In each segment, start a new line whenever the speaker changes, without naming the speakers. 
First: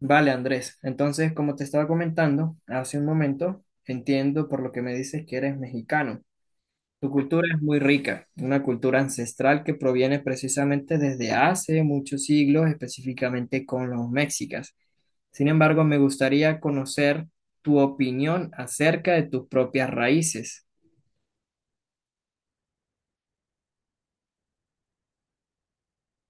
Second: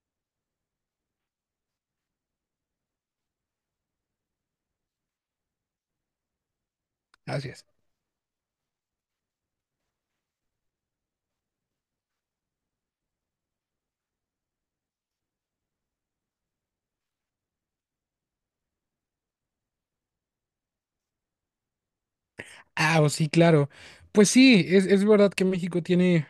Vale, Andrés. Entonces, como te estaba comentando hace un momento, entiendo por lo que me dices que eres mexicano. Tu cultura es
Gracias.
muy rica, una cultura ancestral que proviene precisamente desde hace muchos siglos, específicamente con los mexicas. Sin embargo, me gustaría conocer tu opinión acerca de tus propias raíces.
Oh, sí, claro. Pues sí, es verdad que México tiene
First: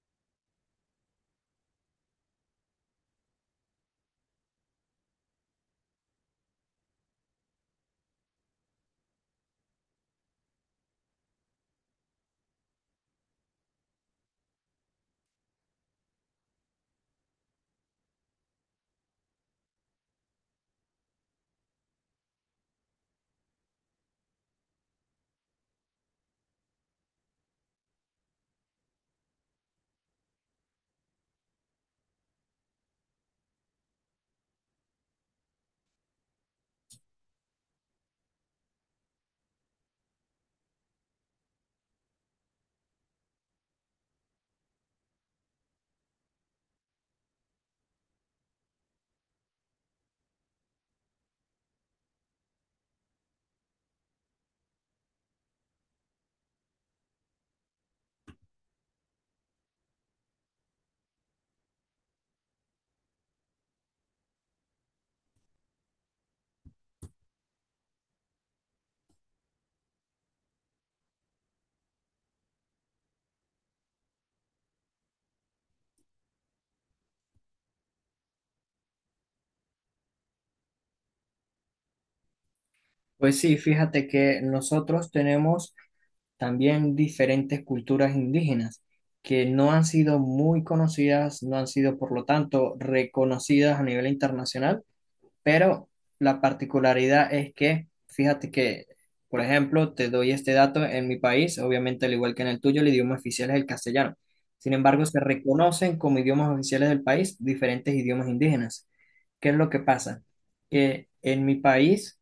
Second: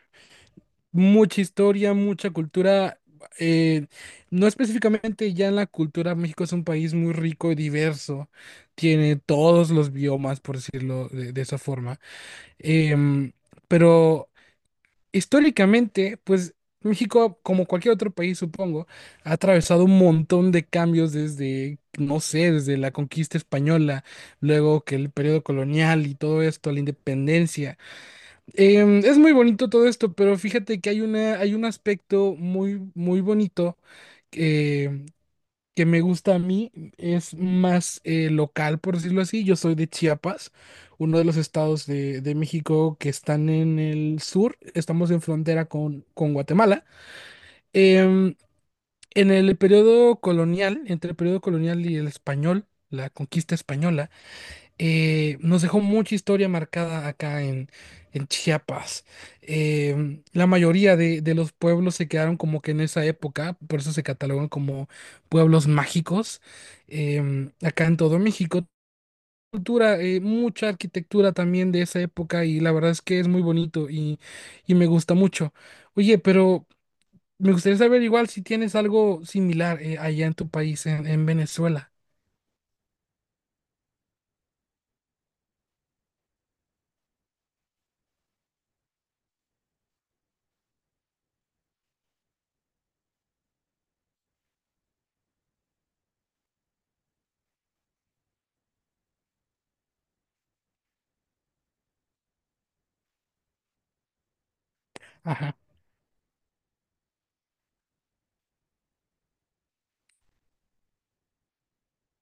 mucha historia, mucha cultura. eh, no específicamente ya en la cultura, México es un país muy rico y diverso. Tiene todos los biomas, por decirlo de esa forma. Em, pero históricamente, pues México, como cualquier otro país, supongo, ha atravesado un montón de cambios desde, no sé, desde la conquista española, luego que el periodo colonial y todo esto, la independencia. Es muy bonito todo esto, pero fíjate que hay un aspecto muy, muy bonito eh, que me gusta a mí es más local, por decirlo así. Yo soy de Chiapas, uno de los estados de México que están en el sur. Estamos en frontera con Guatemala. Em, en el periodo colonial, entre el periodo colonial y el español, la conquista española, nos dejó mucha historia marcada en Chiapas. La mayoría de los pueblos se quedaron como que en esa época, por eso se catalogan como pueblos mágicos. Acá en todo México, cultura, mucha arquitectura también de esa época y la verdad es que es muy bonito y me gusta mucho. Oye, pero me gustaría saber igual si tienes algo similar allá en tu país, en Venezuela.
Pues sí, fíjate que nosotros tenemos también diferentes culturas indígenas que no han sido muy conocidas, no han sido por lo tanto reconocidas a nivel internacional, pero la particularidad es que, fíjate que, por ejemplo, te doy este dato, en mi país, obviamente al igual que en el tuyo, el idioma oficial es el castellano. Sin embargo, se
Ajá,
reconocen como idiomas oficiales del país diferentes idiomas indígenas. ¿Qué es lo que pasa? Que en mi país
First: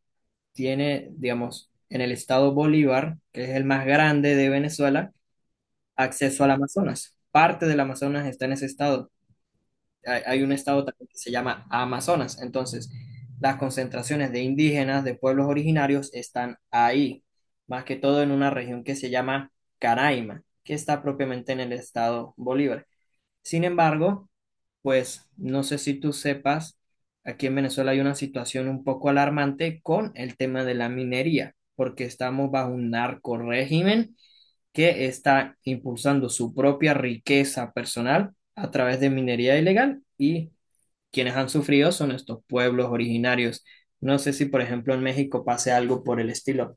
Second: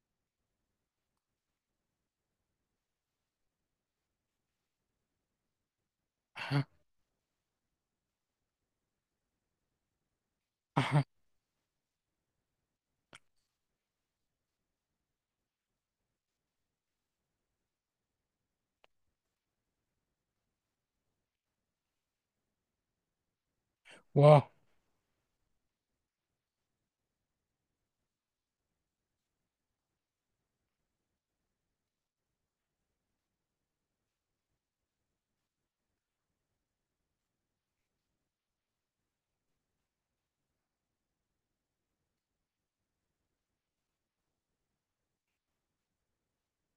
tiene, digamos, en el estado Bolívar, que es el más grande de Venezuela, acceso al
ajá,
Amazonas. Parte del Amazonas está en ese estado. Hay un estado también que se llama Amazonas. Entonces, las concentraciones de indígenas, de pueblos originarios, están ahí, más que todo en una región que se llama Caraima, que está propiamente en el estado Bolívar. Sin embargo,
ajá.
pues no sé si tú sepas, aquí en Venezuela hay una situación un poco alarmante con el tema de la minería, porque estamos bajo un narco régimen que está impulsando su propia riqueza personal a través de minería ilegal y quienes han sufrido son estos pueblos originarios. No sé si, por ejemplo, en México pase algo por el estilo.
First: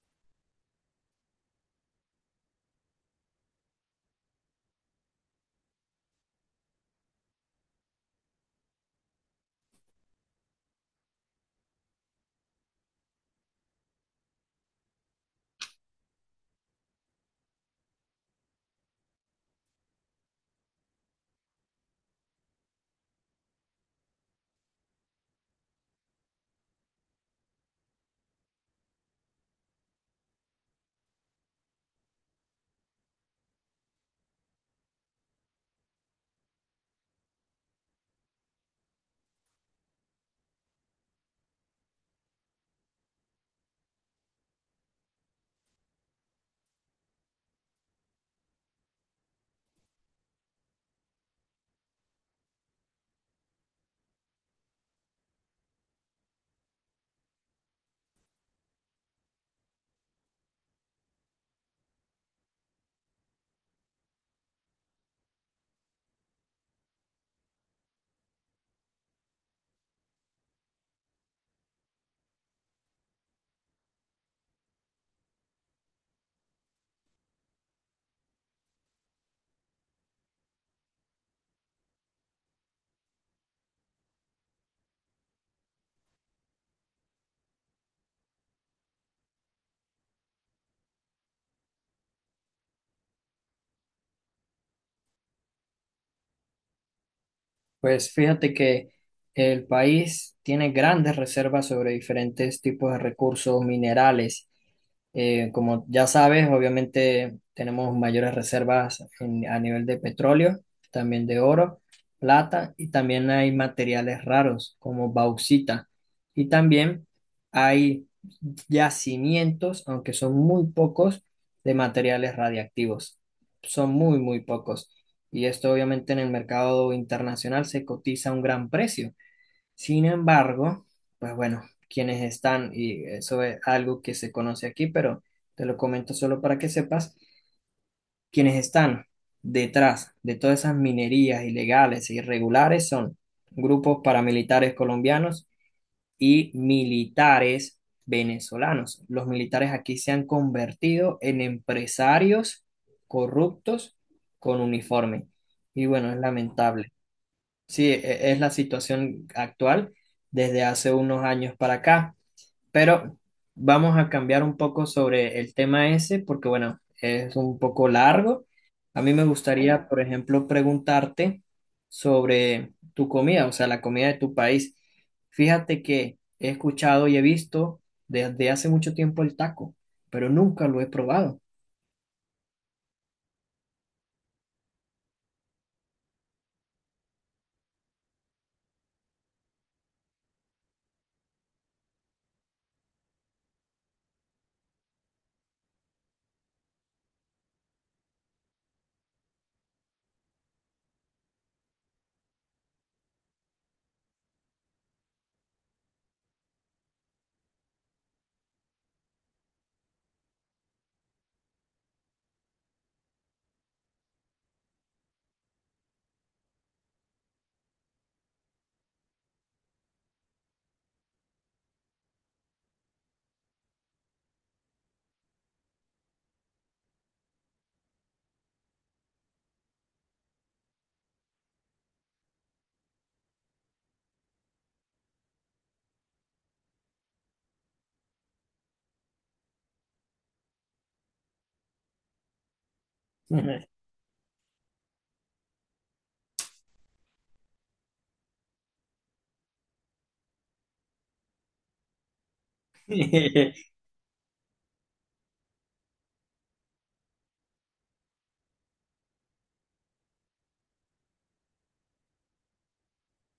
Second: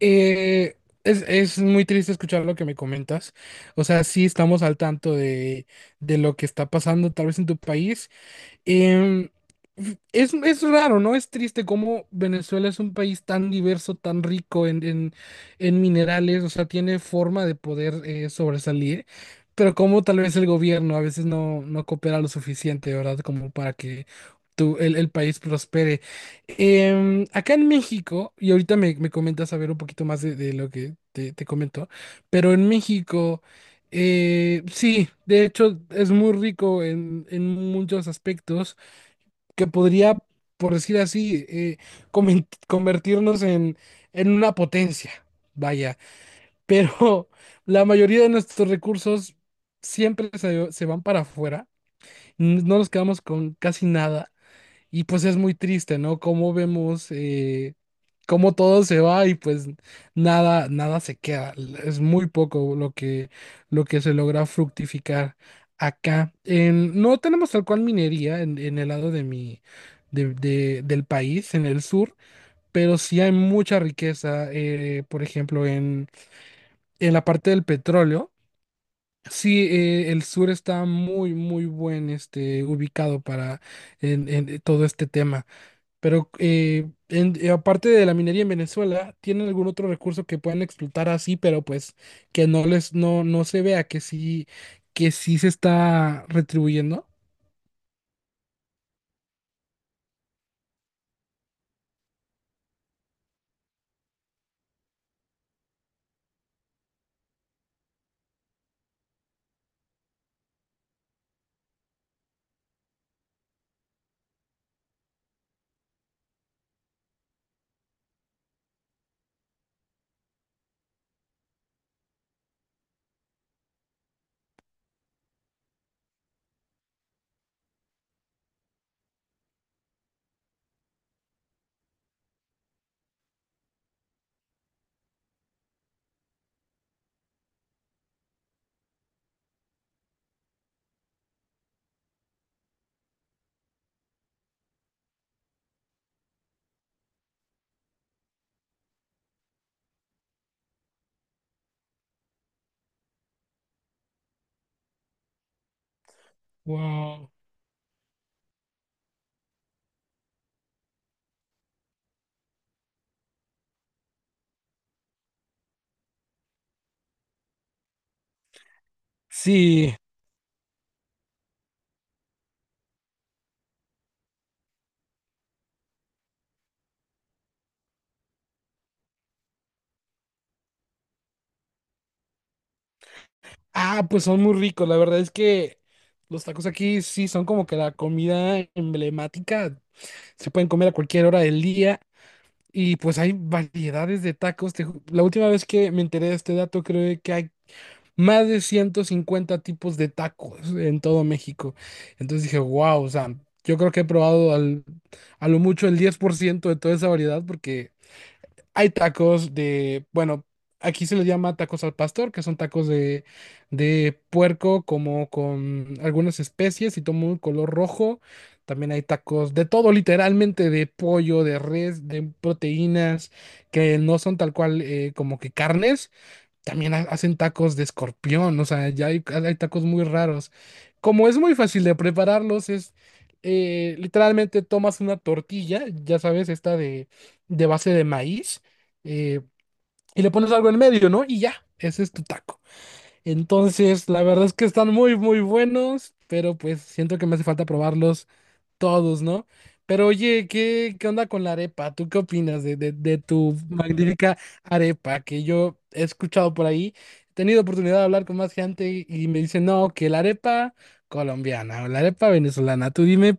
Eh, es muy triste escuchar lo que me comentas. O sea, sí estamos al tanto de lo que está pasando tal vez en tu país. Em, es raro, ¿no? Es triste cómo Venezuela es un país tan diverso, tan rico en, en minerales, o sea, tiene forma de poder sobresalir, pero como tal vez el gobierno a veces no, no coopera lo suficiente, ¿verdad? Como para que el país prospere. Acá en México, y ahorita me comentas a ver un poquito más de lo que te comentó, pero en México, sí, de hecho es muy rico en muchos aspectos que podría, por decir así, convertirnos en una potencia, vaya. Pero la mayoría de nuestros recursos siempre se van para afuera, no nos quedamos con casi nada. Y pues es muy triste, ¿no? Cómo vemos cómo todo se va y pues nada, nada se queda. Es muy poco lo que se logra fructificar acá. No tenemos tal cual minería en el lado de mi, de- del país, en el sur, pero sí hay mucha riqueza, por ejemplo, en la parte del petróleo. Sí, el sur está muy, muy buen este, ubicado para en todo este tema. Pero aparte de la minería en Venezuela, ¿tienen algún otro recurso que puedan explotar así, pero pues que no les, no, no se vea que sí se está retribuyendo?
Pues fíjate que el país tiene grandes reservas sobre diferentes tipos de recursos minerales. Como ya sabes, obviamente tenemos mayores reservas en- a nivel de petróleo, también de oro, plata y también hay materiales raros como bauxita. Y también hay yacimientos, aunque son muy pocos, de materiales radiactivos. Son muy, muy pocos y esto obviamente en el mercado internacional se cotiza a un gran precio. Sin embargo, pues bueno, quienes están, y eso es algo que se conoce aquí, pero te lo comento solo para que sepas, quienes están detrás de todas esas minerías ilegales e irregulares son grupos paramilitares colombianos y militares venezolanos. Los militares aquí se han convertido en empresarios corruptos con uniforme. Y bueno, es lamentable.
Wow.
Sí, e- es la situación actual desde hace unos años para acá, pero vamos a cambiar un poco sobre el tema ese porque, bueno, es un poco largo. A mí me gustaría,
Sí.
por ejemplo, preguntarte sobre tu comida, o sea, la comida de tu país. Fíjate que he escuchado y he visto desde hace mucho tiempo el taco, pero nunca lo he probado.
Ah, pues son muy ricos. La verdad es que los tacos aquí sí son como que la comida emblemática. Se pueden comer a cualquier hora del día. Y pues hay variedades de tacos. La última vez que me enteré de este dato, creo que hay más de 150 tipos de tacos en todo México. Entonces dije, wow, o sea, yo creo que he probado a lo mucho el 10% de toda esa variedad porque hay tacos de, bueno, aquí se les llama tacos al pastor, que son tacos de puerco como con algunas especies y tomo un color rojo. También hay tacos de todo, literalmente, de pollo, de res, de proteínas, que no son tal cual como que carnes, también hacen tacos de escorpión, o sea, ya hay tacos muy raros. Como es muy fácil de prepararlos, es literalmente tomas una tortilla, ya sabes, esta de base de maíz, eh, y le pones algo en medio, ¿no? Y ya, ese es tu taco. Entonces, la verdad es que están muy, muy buenos, pero pues siento que me hace falta probarlos todos, ¿no? Pero oye, ¿qué, qué onda con la arepa? ¿Tú qué opinas de, de tu magnífica arepa que yo he escuchado por ahí? He tenido oportunidad de hablar con más gente y me dicen, no, que la arepa colombiana o la arepa venezolana. Tú dime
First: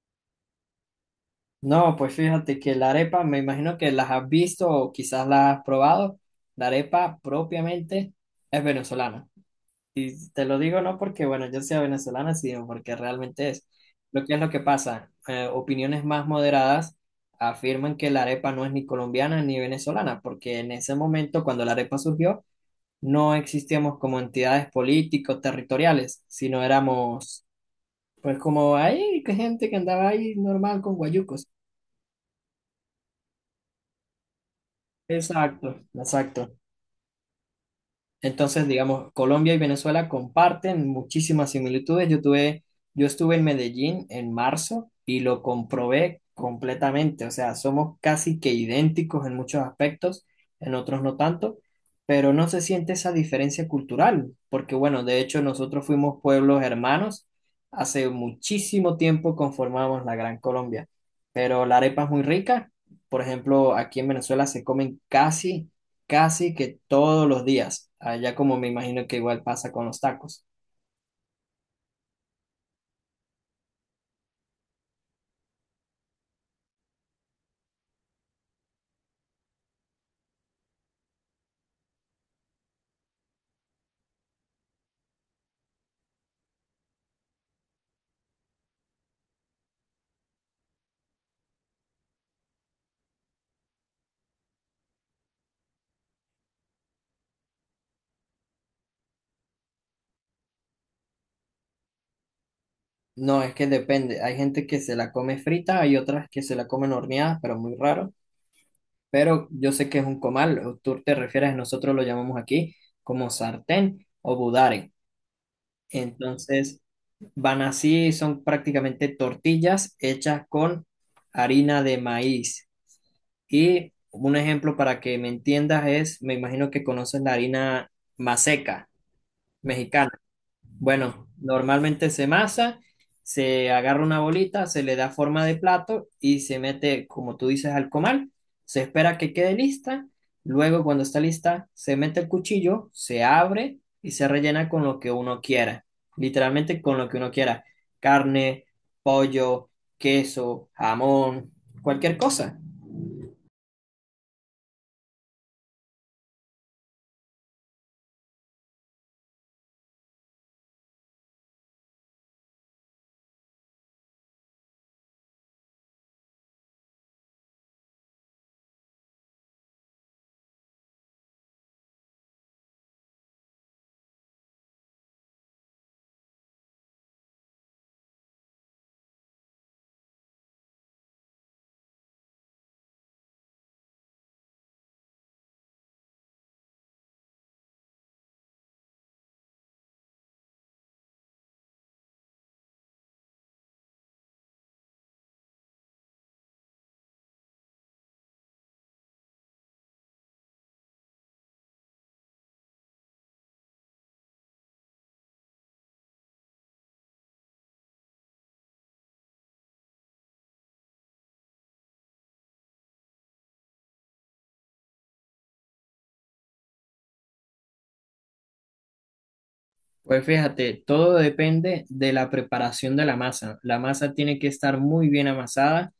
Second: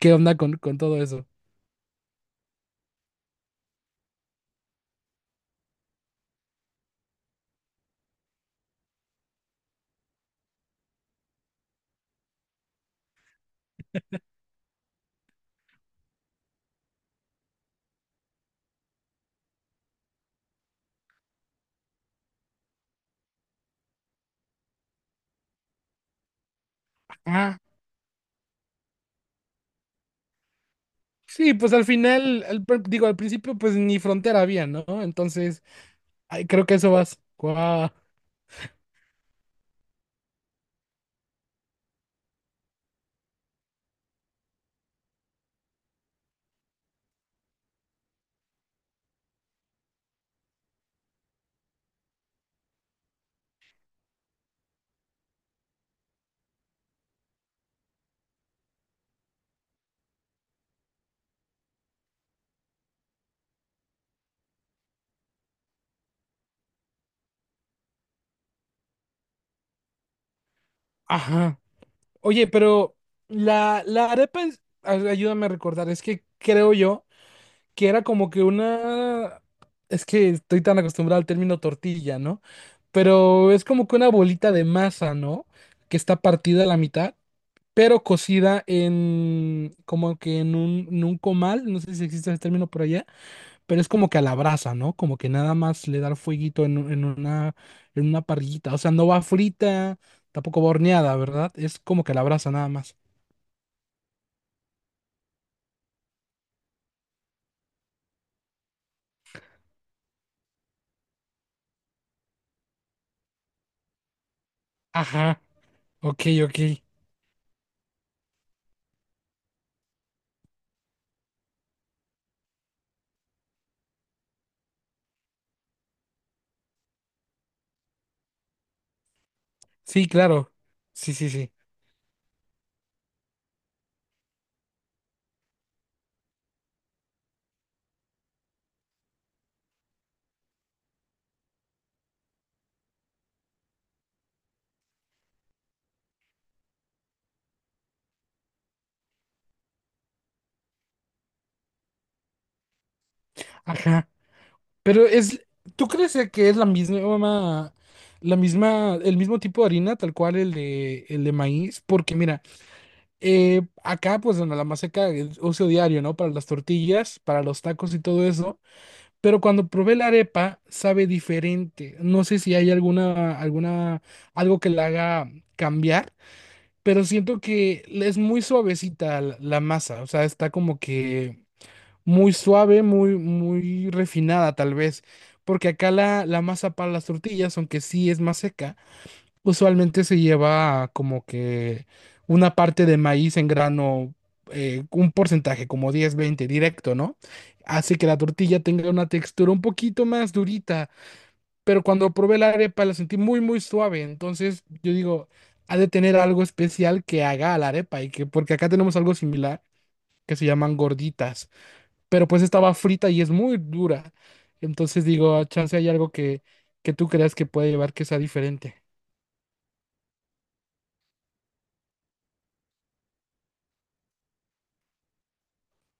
qué onda con todo eso.
No, pues fíjate que la arepa, me imagino que las has visto o quizás las has probado. La arepa propiamente es venezolana. Y te lo digo no porque, bueno, yo sea venezolana, sino porque realmente es. Lo que es lo que pasa, opiniones más moderadas afirman que la arepa no es ni colombiana ni venezolana, porque en ese momento, cuando la arepa surgió, no existíamos como entidades políticos, territoriales, sino éramos,
Ah,
pues como ahí, que gente que andaba ahí normal con guayucos.
sí, pues al final, digo, al principio pues ni frontera había, ¿no? Entonces,
Exacto,
ay,
exacto.
creo que eso vas. Guau,
Entonces, digamos, Colombia y Venezuela comparten muchísimas similitudes. Yo tuve, yo estuve en Medellín en marzo y lo comprobé completamente. O sea, somos casi que idénticos en muchos aspectos, en otros no tanto, pero no se siente esa diferencia cultural, porque bueno, de hecho nosotros fuimos pueblos hermanos. Hace muchísimo tiempo conformamos la Gran Colombia, pero la arepa es muy rica. Por ejemplo, aquí en Venezuela se comen casi casi que todos los días, allá como me imagino que igual pasa con los tacos.
ajá. Oye, pero la arepa es, ayúdame a recordar, es que creo yo que era como que una... Es que estoy tan acostumbrado al término tortilla, ¿no? Pero es como que una bolita de masa, ¿no? Que está partida a la mitad, pero cocida en... como que en un comal, no sé si existe ese término por allá, pero es como que a la brasa, ¿no? Como que nada más le da el fueguito en, en una parrillita. O sea, no va frita, tampoco va horneada, ¿verdad? Es como que a la brasa nada más.
No, es que depende, hay gente que se la come frita, hay otras que se la comen horneada, pero muy raro, pero yo sé que es un comal, o tú te refieres, nosotros lo llamamos aquí como sartén o budare.
Ajá, ok, ok.
Entonces, van así, son prácticamente tortillas hechas con harina de maíz. Y un ejemplo para que me entiendas es, me imagino que conoces la harina maseca
Sí,
mexicana.
claro. Sí,
Bueno,
sí, sí.
normalmente se masa, se agarra una bolita, se le da forma de plato y se mete, como tú dices, al comal. Se espera que quede lista. Luego, cuando está lista, se mete el cuchillo, se abre y se rellena con lo que uno quiera. Literalmente con lo que uno quiera. Carne, pollo, queso, jamón, cualquier cosa.
Ajá. Pero es, ¿tú crees que es la misma, el mismo tipo de harina, tal cual el de maíz? Porque mira, acá pues en la maseca el uso diario, ¿no? Para las tortillas, para los tacos y todo eso. Pero cuando probé la arepa, sabe diferente. No sé si hay alguna, alguna, algo que la haga cambiar, pero siento que es muy suavecita la la masa. O sea, está como que muy suave, muy, muy refinada tal vez, porque acá la masa para las tortillas, aunque sí es más seca, usualmente se lleva como que una parte de maíz en grano, un porcentaje, como 10-20 directo, ¿no? Hace que la tortilla tenga una textura un poquito más durita, pero cuando probé la arepa la sentí muy, muy suave, entonces yo digo, ha de tener algo especial que haga a la arepa, y que, porque acá tenemos algo similar que se llaman gorditas pero pues estaba frita y es muy dura. Entonces digo, "Ah, chance hay algo que tú creas que puede llevar que sea diferente.
Pues fíjate, todo depende de la preparación de la masa. La masa tiene que estar muy bien amasada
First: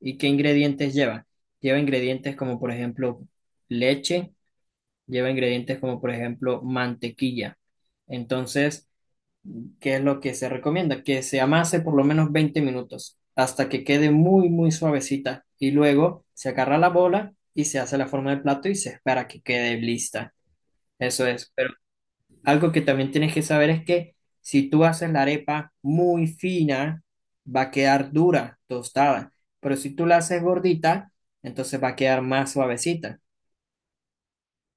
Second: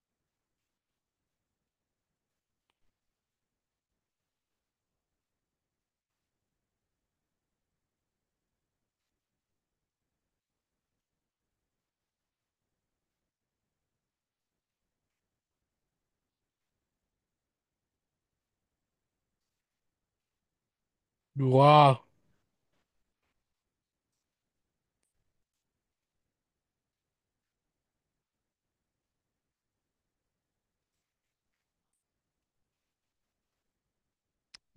y qué ingredientes lleva. Lleva ingredientes como por ejemplo leche, lleva ingredientes como por ejemplo mantequilla. Entonces, ¿qué es lo que se recomienda? Que se amase por lo menos 20 minutos hasta que quede muy, muy suavecita y luego se agarra la bola y se hace la forma del plato y se espera que quede lista. Eso es.
¡Wow!
Algo que también tienes que saber es que si tú haces la arepa muy fina, va a quedar dura, tostada, pero si tú la haces gordita, entonces va a quedar más suavecita.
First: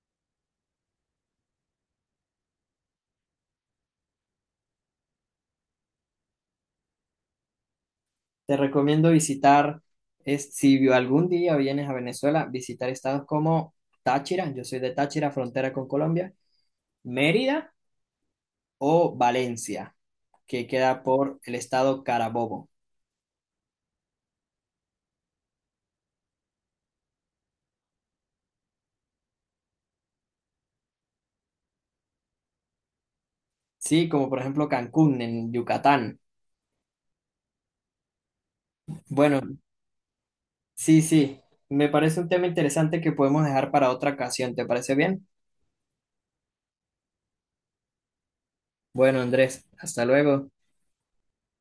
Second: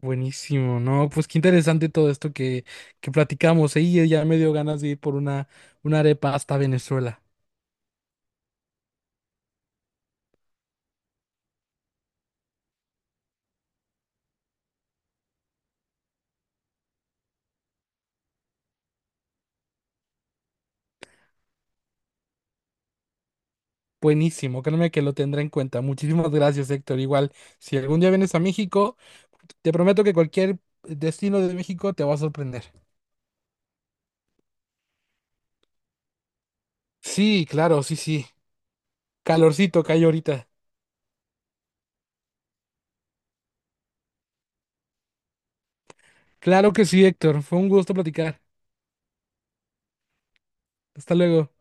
Buenísimo, ¿no? Pues qué interesante todo esto que platicamos. ¿Eh? Y ya me dio ganas de ir por una arepa hasta Venezuela.
Te recomiendo visitar, es, si algún día vienes a Venezuela, visitar estados como Táchira, yo soy de Táchira, frontera con Colombia, Mérida o Valencia, que queda por el estado Carabobo.
Buenísimo, créeme que lo tendré en cuenta. Muchísimas gracias, Héctor. Igual, si algún día vienes a México, te prometo que cualquier destino de México te va a sorprender.
Sí, como por ejemplo Cancún en Yucatán.
Sí, claro, sí, sí.
Bueno,
Calorcito que hay ahorita.
sí, sí, me parece un tema interesante que podemos dejar para otra ocasión, ¿te parece bien?
Claro que sí, Héctor. Fue un gusto platicar.
Bueno, Andrés, hasta luego.
Hasta luego.